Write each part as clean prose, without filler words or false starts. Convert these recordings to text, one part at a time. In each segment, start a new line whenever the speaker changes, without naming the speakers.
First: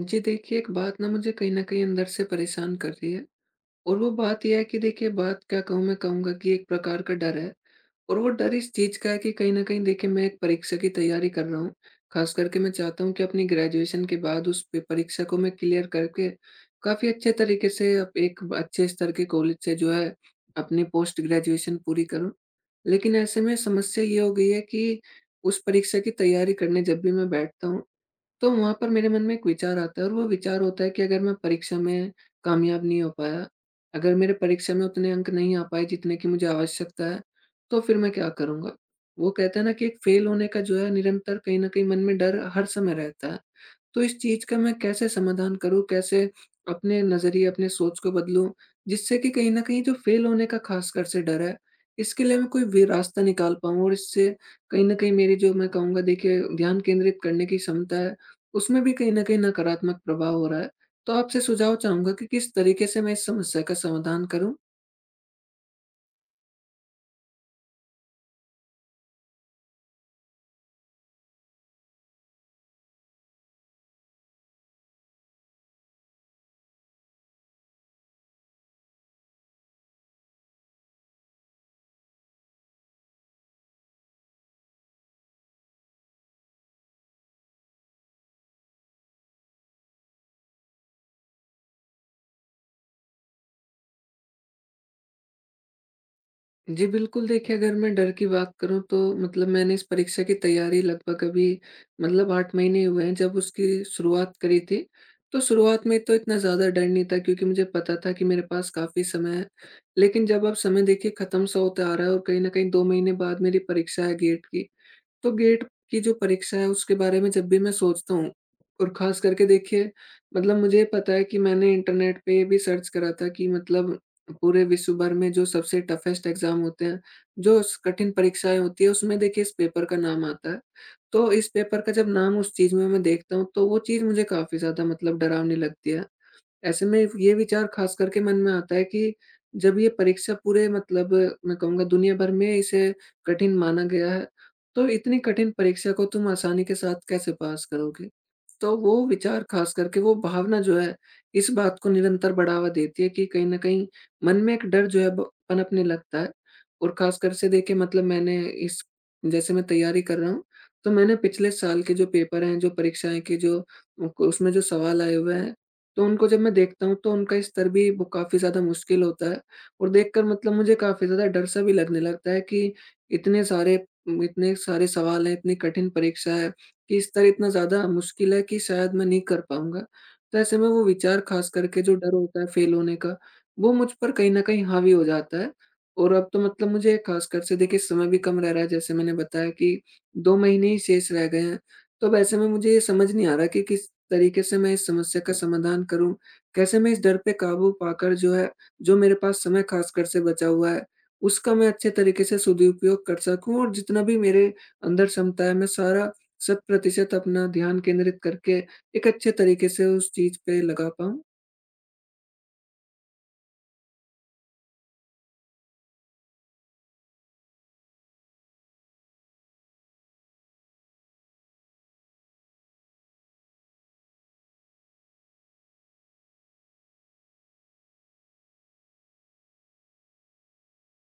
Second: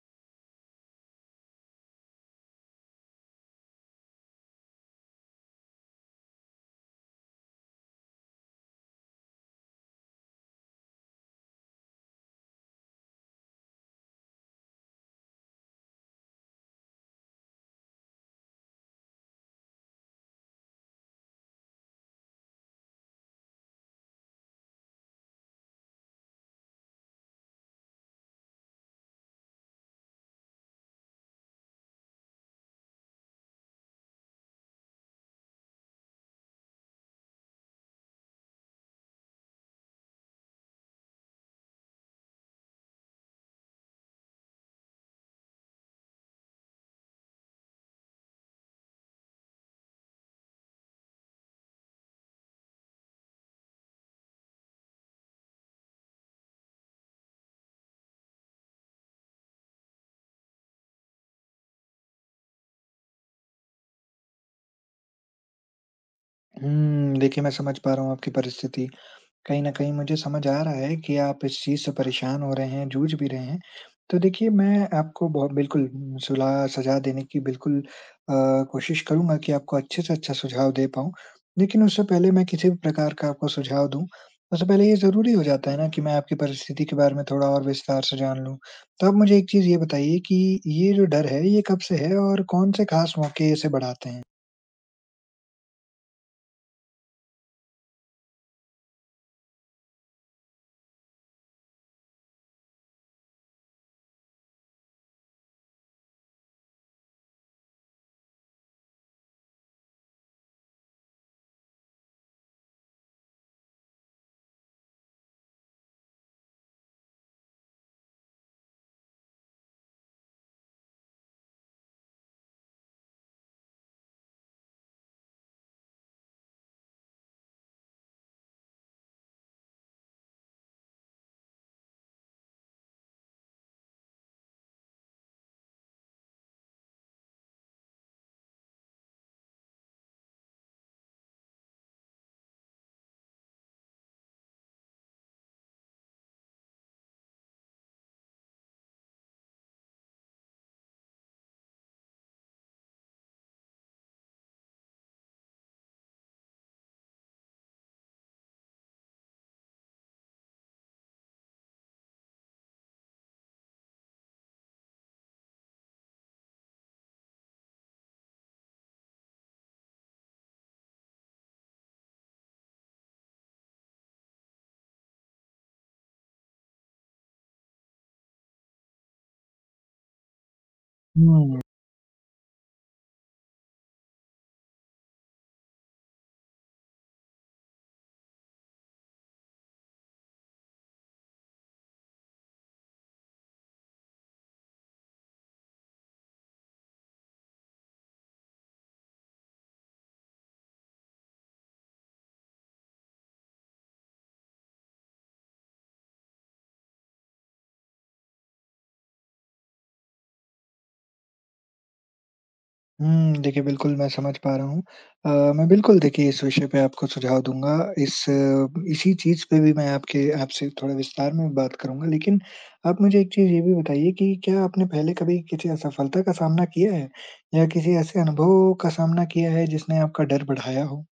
जी देखिए, एक बात ना मुझे कहीं न कहीं अंदर से परेशान कर रही है। और वो बात ये है कि देखिए, बात क्या कहूँ, मैं कहूँगा कि एक प्रकार का डर है। और वो डर इस चीज़ का है कि कहीं न कहीं देखिए, मैं एक परीक्षा की तैयारी कर रहा हूँ। ख़ास करके मैं चाहता हूँ कि अपनी ग्रेजुएशन के बाद उस पे परीक्षा को मैं क्लियर करके काफ़ी अच्छे तरीके से अप एक अच्छे स्तर के कॉलेज से जो है अपनी पोस्ट ग्रेजुएशन पूरी करूँ। लेकिन ऐसे में समस्या ये हो गई है कि उस परीक्षा की तैयारी करने जब भी मैं बैठता हूँ, तो वहाँ पर मेरे मन में एक विचार आता है और वो विचार होता है कि अगर मैं परीक्षा में कामयाब नहीं हो पाया, अगर मेरे परीक्षा में उतने अंक नहीं आ पाए जितने की मुझे आवश्यकता है, तो फिर मैं क्या करूँगा? वो कहते हैं ना कि एक फेल होने का जो है, निरंतर कहीं न कहीं मन में डर हर समय रहता है। तो इस चीज़ का मैं कैसे समाधान करूँ? कैसे अपने नज़रिए, अपने सोच को बदलूँ? जिससे कि कहीं न कहीं जो फ़ेल होने का ख़ासकर से डर है, इसके लिए मैं कोई वे रास्ता निकाल पाऊँ। और इससे कहीं न कहीं मेरी जो, मैं कहूँगा देखिए, ध्यान केंद्रित करने की क्षमता है, उसमें भी कहीं न कहीं नकारात्मक प्रभाव हो रहा है। तो आपसे सुझाव चाहूँगा कि किस तरीके से मैं इस समस्या का समाधान करूँ?
देखिए मैं समझ पा रहा हूँ आपकी परिस्थिति। कहीं न कहीं मुझे समझ आ रहा है कि आप इस चीज़ से परेशान हो रहे हैं, जूझ भी रहे हैं। तो देखिए मैं आपको बहुत बिल्कुल सुलह सलाह देने की बिल्कुल कोशिश करूँगा कि आपको अच्छे से अच्छा सुझाव दे पाऊँ। लेकिन उससे पहले मैं किसी भी प्रकार का आपको सुझाव दूँ, उससे पहले ये ज़रूरी हो जाता है ना कि मैं आपकी परिस्थिति के बारे में थोड़ा और विस्तार से जान लूँ। तो आप मुझे एक चीज़ ये बताइए कि ये जो डर है, ये कब से है और कौन से खास मौके इसे बढ़ाते हैं?
जी, बिल्कुल देखिए, अगर मैं डर की बात करूँ तो मतलब मैंने इस परीक्षा की तैयारी लगभग अभी मतलब 8 महीने हुए हैं जब उसकी शुरुआत करी थी। तो शुरुआत में तो इतना ज़्यादा डर नहीं था क्योंकि मुझे पता था कि मेरे पास काफ़ी समय है। लेकिन जब अब समय देखिए ख़त्म-सा होता आ रहा है और कहीं न कहीं 2 महीने बाद मेरी परीक्षा है गेट की। तो गेट की जो परीक्षा है उसके बारे में जब भी मैं सोचता हूँ और खास करके देखिए, मतलब मुझे पता है कि मैंने इंटरनेट पे ये भी सर्च करा था कि मतलब पूरे विश्व भर में जो सबसे टफेस्ट एग्जाम होते हैं, जो स कठिन परीक्षाएँ होती है, उसमें देखिए इस पेपर का नाम आता है। तो इस पेपर का जब नाम उस चीज़ में मैं देखता हूँ, तो वो चीज़ मुझे काफ़ी ज़्यादा मतलब डरावनी लगती है। ऐसे में ये विचार खास करके मन में आता है कि जब ये परीक्षा पूरे मतलब, मैं कहूँगा, दुनिया भर में इसे कठिन माना गया है, तो इतनी कठिन परीक्षा को तुम आसानी के साथ कैसे पास करोगे? तो वो विचार खास करके, वो भावना जो है, इस बात को निरंतर बढ़ावा देती है कि कहीं न कहीं मन में एक डर जो है ब पनपने लगता है। और खासकर से देखिए, मतलब मैंने इस जैसे मैं तैयारी कर रहा हूँ, तो मैंने पिछले साल के जो पेपर हैं, जो परीक्षाएँ की जो उक उसमें जो सवाल आए हुए हैं, तो उनको जब मैं देखता हूँ तो उनका स्तर भी वो काफ़ी ज़्यादा मुश्किल होता है। और देखकर मतलब मुझे काफ़ी ज़्यादा डर सा भी लगने लगता है कि इतने सारे इतने सारे सवाल हैं, इतनी कठिन परीक्षा है कि स्तर इतना ज़्यादा मुश्किल है कि शायद मैं नहीं कर पाऊँगा। तो ऐसे में वो विचार ख़ास
हम्म
करके जो डर होता है फ़ेल होने का, वो मुझ पर कहीं न कहीं हावी हो जाता है। और अब तो मतलब मुझे ख़ासकर से देखिए समय भी कम रह रहा है, जैसे मैंने बताया कि 2 महीने ही शेष रह गए हैं। तब ऐसे में मुझे ये समझ नहीं आ रहा कि किस तरीके से मैं इस समस्या का समाधान करूं। कैसे मैं इस डर पे काबू पाकर जो है, जो मेरे पास समय खासकर से बचा हुआ है उसका मैं अच्छे तरीके से सदुपयोग कर सकूं और जितना भी मेरे अंदर क्षमता है, मैं सारा शत प्रतिशत अपना ध्यान केंद्रित करके एक अच्छे तरीके से उस चीज पे लगा पाऊं।
हुँ, देखिए बिल्कुल मैं समझ पा रहा हूँ। अ, मैं बिल्कुल देखिए इस विषय पे आपको सुझाव दूँगा। इसी चीज़ पे भी मैं आपके आपसे थोड़ा विस्तार में बात करूँगा। लेकिन आप मुझे एक चीज़ ये भी बताइए कि क्या आपने पहले कभी किसी असफलता का सामना किया है? या किसी ऐसे अनुभव का सामना किया है जिसने आपका डर बढ़ाया हो?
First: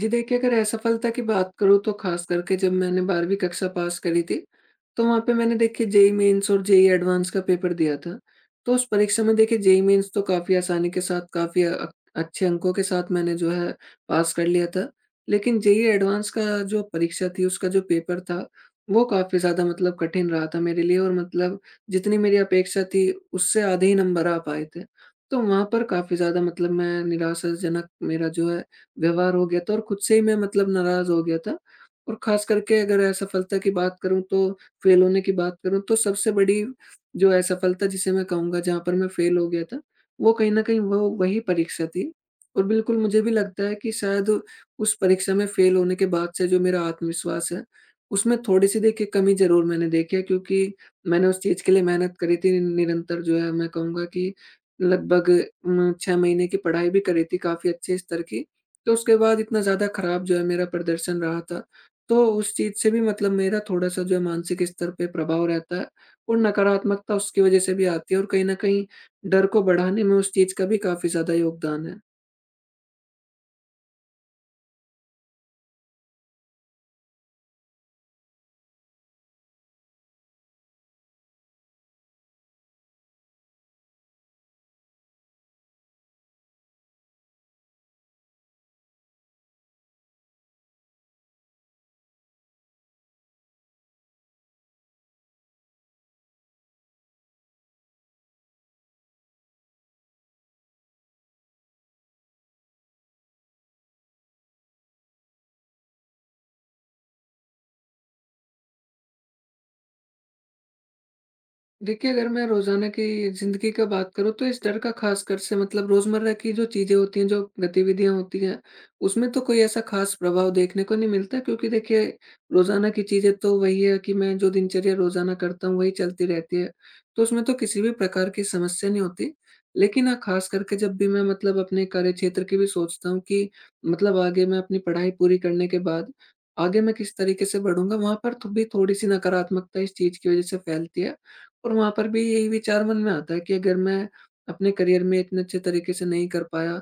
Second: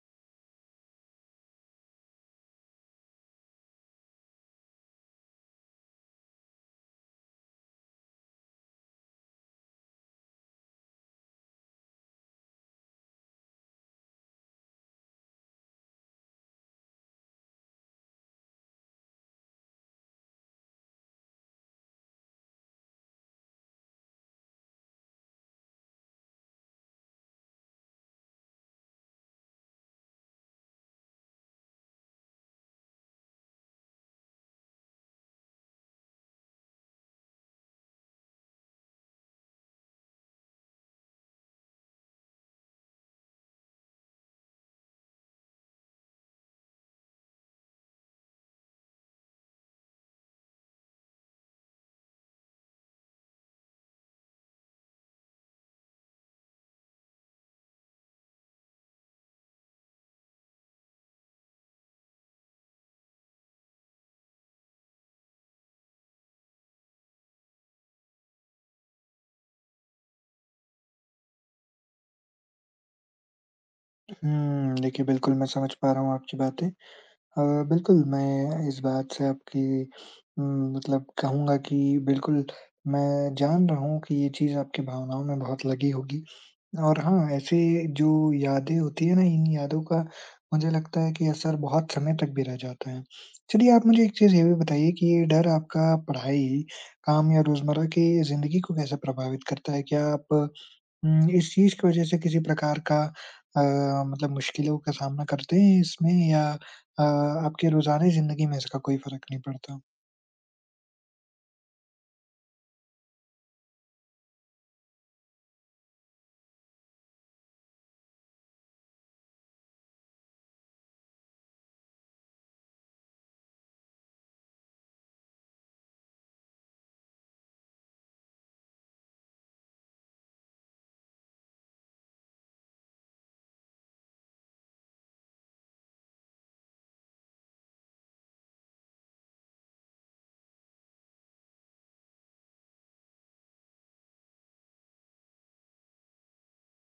जी देखिए, अगर असफलता की बात करूँ तो ख़ास करके जब मैंने 12वीं कक्षा पास करी थी, तो वहाँ पे मैंने देखिए जेईई मेन्स और जेईई एडवांस का पेपर दिया था। तो उस परीक्षा में देखिए जेईई मेन्स तो काफ़ी आसानी के साथ काफ़ी अच्छे अंकों के साथ मैंने जो है पास कर लिया था। लेकिन जेईई एडवांस का जो परीक्षा थी उसका जो पेपर था, वो काफ़ी ज़्यादा मतलब कठिन रहा था मेरे लिए और मतलब जितनी मेरी अपेक्षा थी उससे आधे ही नंबर आ पाए थे। तो वहाँ पर काफ़ी ज़्यादा मतलब मैं निराशाजनक मेरा जो है व्यवहार हो गया था और खुद से ही मैं मतलब नाराज़ हो गया था। और ख़ास करके अगर असफलता की बात करूँ, तो फ़ेल होने की बात करूँ, तो सबसे बड़ी जो असफलता जिसे मैं कहूँगा जहाँ पर मैं फ़ेल हो गया था, वो कहीं न कहीं वो वही परीक्षा थी। और बिल्कुल मुझे भी लगता है कि शायद उस परीक्षा में फ़ेल होने के बाद से जो मेरा आत्मविश्वास है, उसमें थोड़ी-सी देखिए कमी ज़रूर मैंने देखी है क्योंकि मैंने उस चीज़ के लिए मेहनत करी थी, निरंतर जो है, मैं कहूँगा कि लगभग 6 महीने की पढ़ाई भी करी थी काफ़ी अच्छे स्तर की। तो उसके बाद इतना ज़्यादा खराब जो है मेरा प्रदर्शन रहा था, तो उस चीज़ से भी मतलब मेरा थोड़ा-सा जो है मानसिक स्तर पे प्रभाव रहता है और नकारात्मकता उसकी वज़ह से भी आती है और कहीं न कहीं डर को बढ़ाने में उस चीज़ का भी काफ़ी ज़्यादा योगदान है।
देखिए बिल्कुल मैं समझ पा रहा हूँ आपकी बातें। अ, बिल्कुल, मैं इस बात से आपकी उम, मतलब कहूँगा कि बिल्कुल मैं जान रहा हूँ कि ये चीज़ आपकी भावनाओं में बहुत लगी होगी। और हाँ, ऐसे जो यादें होती है ना, इन यादों का मुझे लगता है कि असर बहुत समय तक भी रह जाता है। चलिए आप मुझे एक चीज़ ये भी बताइए कि ये डर आपका पढ़ाई, काम या रोज़मर्रा की ज़िंदगी को कैसे प्रभावित करता है? क्या आप इस चीज़ की वजह से किसी प्रकार का अ, मतलब मुश्किलों का सामना करते हैं इसमें, या आपके रोज़ाना ज़िंदगी में इसका कोई फ़र्क नहीं पड़ता?
देखिए, अगर मैं रोज़ाना की ज़िंदगी का बात करूँ, तो इस डर का ख़ासकर से मतलब रोज़मर्रा की जो चीज़ें होती हैं, जो गतिविधियाँ होती हैं, उसमें तो कोई ऐसा ख़ास प्रभाव देखने को नहीं मिलता, क्योंकि देखिए रोज़ाना की चीज़ें तो वही है कि मैं जो दिनचर्या रोज़ाना करता हूँ वही चलती रहती है। तो उसमें तो किसी भी प्रकार की समस्या नहीं होती। लेकिन हाँ, ख़ास करके जब भी मैं मतलब अपने कार्यक्षेत्र की भी सोचता हूँ कि मतलब आगे मैं अपनी पढ़ाई पूरी करने के बाद आगे मैं किस तरीके से बढ़ूँगा, वहाँ पर तो भी थोड़ी-सी नकारात्मकता इस चीज़ की वज़ह से फैलती है। और वहाँ पर भी यही विचार मन में आता है कि अगर मैं अपने करियर में इतने अच्छे तरीके से नहीं कर पाया,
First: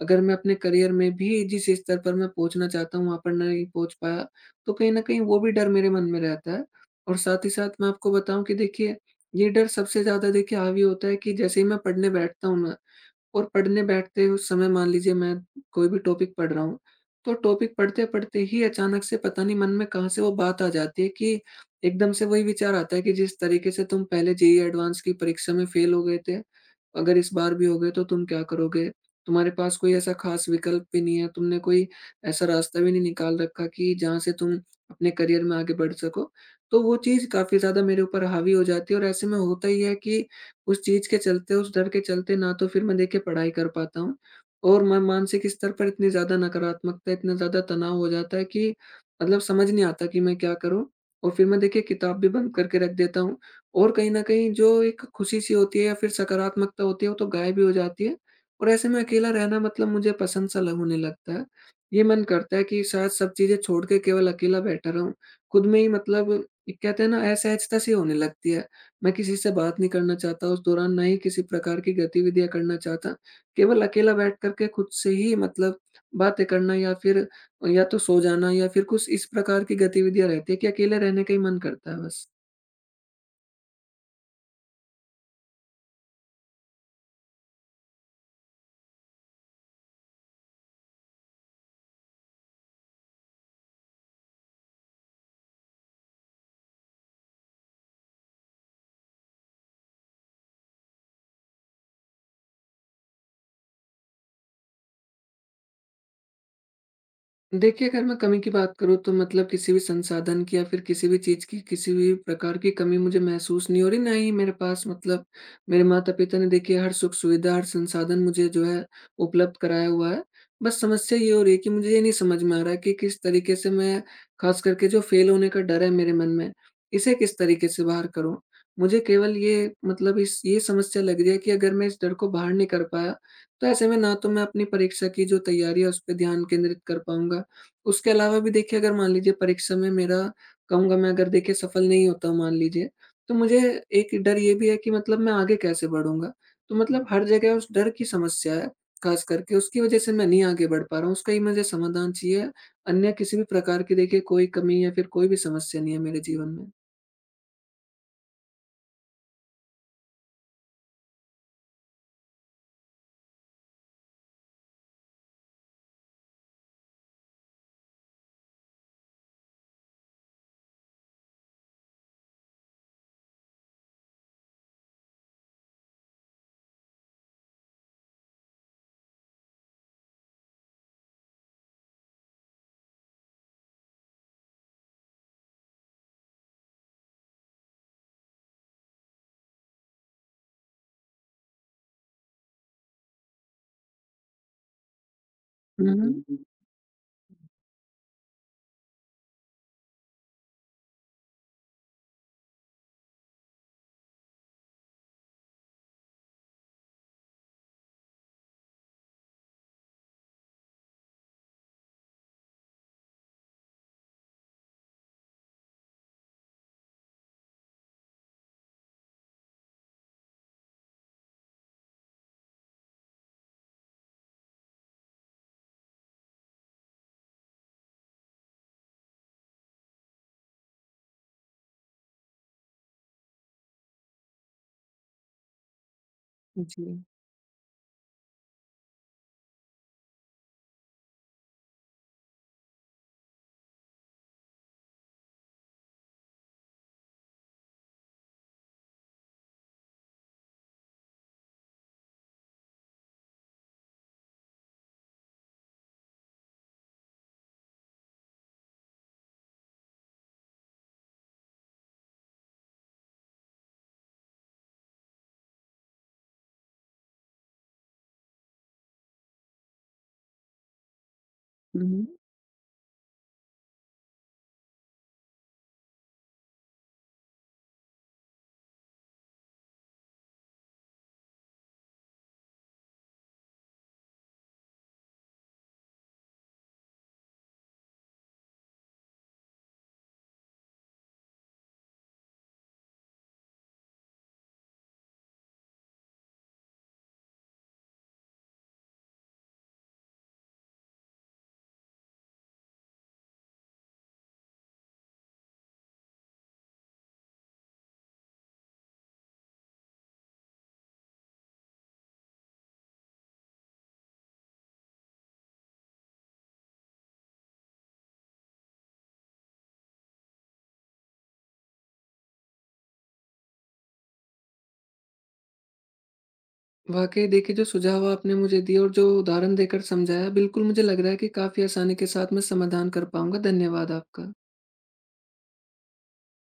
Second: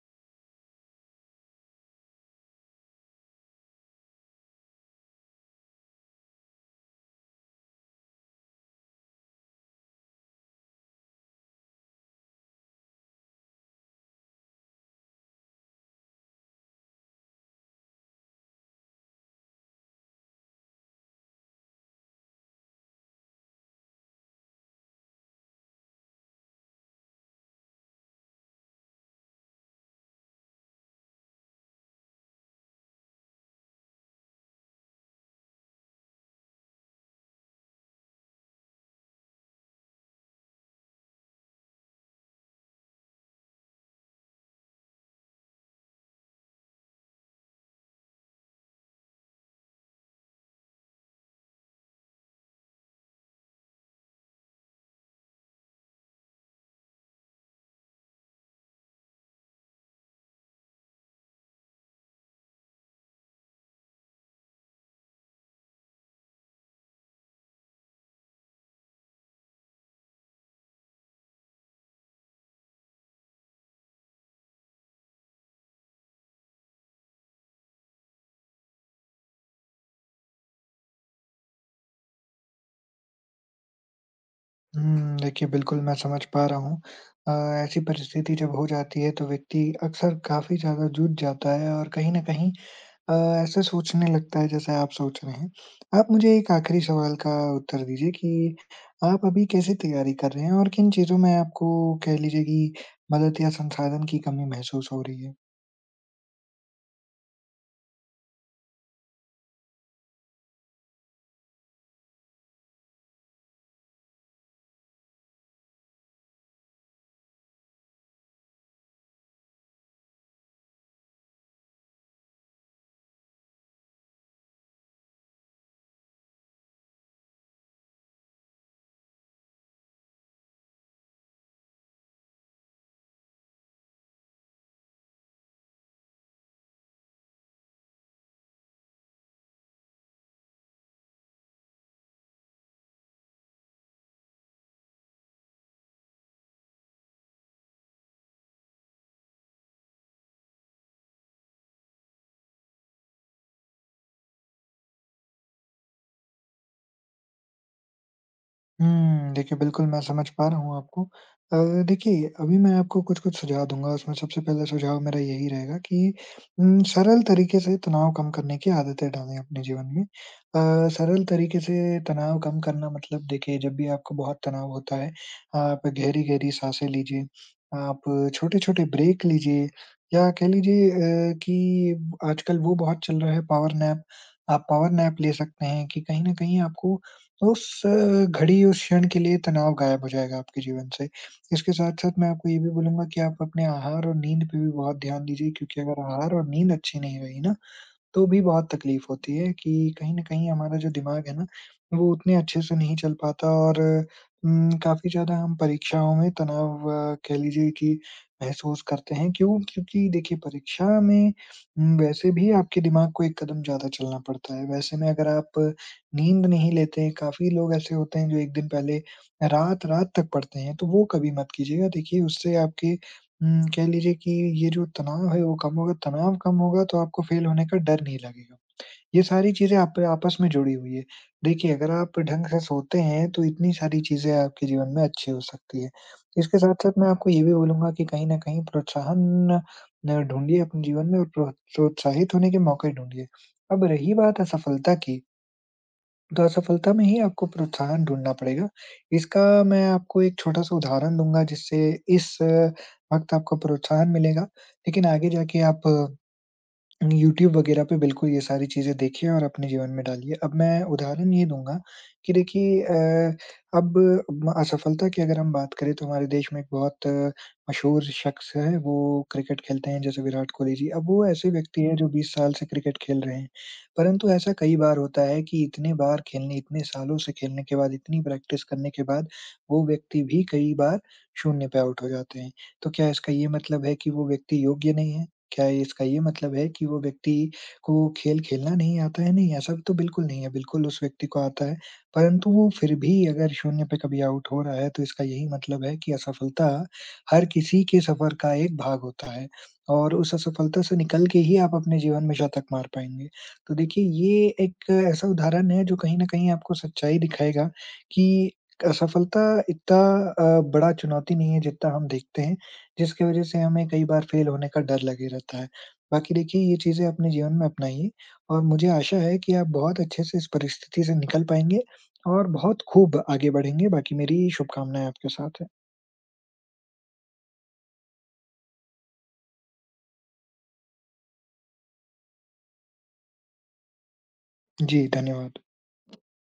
अगर मैं अपने करियर में भी जिस स्तर पर मैं पहुँचना चाहता हूँ वहाँ पर नहीं पहुँच पाया, तो कहीं न कहीं वो भी डर मेरे मन में रहता है। और साथ ही साथ मैं आपको बताऊँ कि देखिए, ये डर सबसे ज़्यादा देखिए हावी होता है कि जैसे ही मैं पढ़ने बैठता हूँ ना, और पढ़ने बैठते उस समय मान लीजिए मैं कोई भी टॉपिक पढ़ रहा हूँ, तो टॉपिक पढ़ते-पढ़ते ही अचानक से पता नहीं मन में कहाँ से वो बात आ जाती है कि एकदम से वही विचार आता है कि जिस तरीके से तुम पहले जेईई एडवांस की परीक्षा में फेल हो गए थे, अगर इस बार भी हो गए तो तुम क्या करोगे? तुम्हारे पास कोई ऐसा खास विकल्प भी नहीं है, तुमने कोई ऐसा रास्ता भी नहीं निकाल रखा कि जहाँ से तुम अपने करियर में आगे बढ़ सको। तो वो चीज़ काफ़ी ज़्यादा मेरे ऊपर हावी हो जाती है और ऐसे में होता ही है कि उस चीज़ के चलते, उस डर के चलते ना तो फिर मैं देखिए पढ़ाई कर पाता हूँ और मैं मानसिक स्तर पर इतनी ज़्यादा नकारात्मकता, इतना ज़्यादा तनाव हो जाता है कि मतलब समझ नहीं आता कि मैं क्या करूँ? और फिर मैं देखिए किताब भी बंद करके रख देता हूँ और कहीं न कहीं जो एक खुशी-सी होती है या फिर सकारात्मकता होती है, वो तो गायब ही हो जाती है और ऐसे में अकेला रहना मतलब मुझे पसंद-सा ल होने लगता है। ये मन करता है कि शायद सब चीज़ें छोड़ के केवल अकेला बैठा रहूँ। खुद में ही मतलब एक कहते हैं ना, असहजता-सी होने लगती है। मैं किसी से बात नहीं करना चाहता उस दौरान, ना ही किसी प्रकार की गतिविधियाँ करना चाहता। केवल अकेला बैठ कर के खुद से ही मतलब बातें करना या फिर या तो सो जाना या फिर कुछ इस प्रकार की गतिविधियाँ रहती है कि अकेले रहने का ही मन करता है बस।
देखिए बिल्कुल मैं समझ पा रहा हूँ। अ, ऐसी परिस्थिति जब हो जाती है तो व्यक्ति अक्सर काफ़ी ज़्यादा जूझ जाता है, और कहीं न कहीं अ, ऐसा सोचने लगता है जैसे आप सोच रहे हैं। आप मुझे एक आखिरी सवाल का उत्तर दीजिए कि आप अभी कैसे तैयारी कर रहे हैं, और किन चीज़ों में आपको कह लीजिए कि मदद या संसाधन की कमी महसूस हो रही है?
देखिए, अगर मैं कमी की बात करूँ तो मतलब किसी भी संसाधन की या फिर किसी भी चीज़ की किसी भी प्रकार की कमी मुझे महसूस नहीं हो रही, ना ही मेरे पास मतलब मेरे माता-पिता ने देखिए हर सुख-सुविधा, हर संसाधन मुझे जो है उपलब्ध कराया हुआ है। बस समस्या ये हो रही है कि मुझे ये नहीं समझ में आ रहा है कि किस तरीके से मैं ख़ास करके जो फ़ेल होने का डर है मेरे मन में, इसे किस तरीके से बाहर करूँ? मुझे केवल ये मतलब इस ये समस्या लग रही है कि अगर मैं इस डर को बाहर नहीं कर पाया, तो ऐसे में ना तो मैं अपनी परीक्षा की जो तैयारी है उस पे ध्यान केंद्रित कर पाऊँगा। उसके अलावा भी देखिए अगर मान लीजिए परीक्षा में मेरा कहूँगा मैं अगर देखिए सफल नहीं होता मान लीजिए, तो मुझे एक डर ये भी है कि मतलब मैं आगे कैसे बढ़ूँगा? तो मतलब हर जगह उस डर की समस्या है, ख़ास करके उसकी वज़ह से मैं नहीं आगे बढ़ पा रहा हूँ, उसका ही मुझे समाधान चाहिए। अन्य किसी भी प्रकार की देखिए कोई कमी या फिर कोई भी समस्या नहीं है मेरे जीवन में।
देखिए बिल्कुल मैं समझ पा रहा हूँ आपको। अ, देखिए अभी मैं आपको कुछ-कुछ सुझाव दूँगा, उसमें सबसे पहला सुझाव मेरा यही रहेगा कि सरल तरीके से तनाव कम करने की आदतें डालें अपने जीवन में। सरल तरीके से तनाव कम करना मतलब देखिए जब भी आपको बहुत तनाव होता है, आप गहरी-गहरी साँसें लीजिए, आप छोटे-छोटे ब्रेक लीजिए, या कह लीजिए कि आजकल वो बहुत चल रहा है पावर नैप। आप पावर नैप ले सकते हैं, कि कहीं न कहीं आपको तो उस घड़ी, उस क्षण के लिए तनाव गायब हो जाएगा आपके जीवन से। इसके साथ-साथ मैं आपको ये भी बोलूँगा कि आप अपने आहार और नींद पे भी बहुत ध्यान दीजिए, क्योंकि
हुँ,
अगर आहार
हुँ।
और नींद अच्छी नहीं रही ना, तो भी बहुत तकलीफ होती है। कि कहीं न कहीं हमारा जो दिमाग है ना, वो उतने अच्छे से नहीं चल पाता, और काफ़ी ज़्यादा हम परीक्षाओं में तनाव कह लीजिए कि महसूस करते हैं। क्यों? क्योंकि देखिए परीक्षा में वैसे भी आपके दिमाग को एक कदम ज़्यादा चलना पड़ता है। वैसे में अगर आप नींद नहीं लेते हैं, काफ़ी लोग ऐसे होते हैं जो 1 दिन पहले रात-रात तक पढ़ते हैं, तो वो कभी मत कीजिएगा। देखिए उससे आपके कह लीजिए कि ये जो तनाव है वो कम होगा, तनाव कम होगा तो आपको फ़ेल होने का डर नहीं लगेगा। ये सारी चीज़ें आप आपस में जुड़ी हुई है। देखिए अगर आप ढंग से सोते हैं, तो इतनी सारी चीज़ें आपके जीवन में अच्छी हो सकती है। इसके
जी।
साथ-साथ मैं आपको ये भी बोलूँगा कि कहीं न कहीं प्रोत्साहन ढूँढिए अपने जीवन में, और प्रोत्साहित होने के मौके ढूँढिए। अब रही बात असफलता की, तो असफलता में ही आपको प्रोत्साहन ढूँढना पड़ेगा। इसका मैं आपको एक छोटा-सा उदाहरण दूँगा, जिससे इस वक़्त आपको प्रोत्साहन मिलेगा, लेकिन आगे जाके आप यूट्यूब वगैरह पे बिल्कुल ये सारी चीज़ें देखिए और अपने जीवन में डालिए। अब मैं उदाहरण ये दूँगा कि देखिए, अब म असफलता की अगर हम बात करें, तो हमारे देश में एक बहुत मशहूर शख्स है, वो क्रिकेट खेलते हैं, जैसे विराट कोहली जी। अब वो ऐसे व्यक्ति
हुँ,
हैं
हुँ।
जो 20 साल से क्रिकेट खेल रहे हैं, परंतु ऐसा कई बार होता है कि इतने बार खेलने, इतने सालों से खेलने के बाद, इतनी प्रैक्टिस करने के बाद, वो व्यक्ति भी कई बार शून्य पे आउट हो जाते हैं। तो क्या इसका ये मतलब है कि वो व्यक्ति योग्य नहीं है? क्या इसका ये मतलब है कि वो व्यक्ति को खेल खेलना नहीं आता है? नहीं, ऐसा तो बिल्कुल नहीं है, बिल्कुल उस व्यक्ति को आता है, परंतु वो फिर भी अगर शून्य पे कभी आउट हो रहा है, तो इसका यही मतलब है कि असफलता हर किसी के सफ़र का एक भाग होता है, और उस असफलता से निकल के ही आप अपने जीवन में शतक मार पाएँगे। तो देखिए, ये एक ऐसा उदाहरण है जो कहीं न कहीं आपको सच्चाई दिखाएगा कि असफलता इतना बड़ा चुनौती नहीं है जितना हम देखते हैं। जिसकी वजह से हमें कई बार फेल होने का डर लगे रहता है। बाकी देखिए ये चीज़ें अपने जीवन में अपनाइए, और मुझे आशा है कि आप बहुत अच्छे से इस परिस्थिति से निकल पाएँगे और बहुत खूब आगे बढ़ेंगे। बाकी मेरी शुभकामनाएँ आपके साथ हैं।
वाक़ई देखिए जो सुझाव आपने मुझे दिए और जो उदाहरण देकर समझाया, बिल्कुल मुझे लग रहा है कि काफ़ी आसानी के साथ मैं समाधान कर पाऊँगा। धन्यवाद आपका।
जी, धन्यवाद।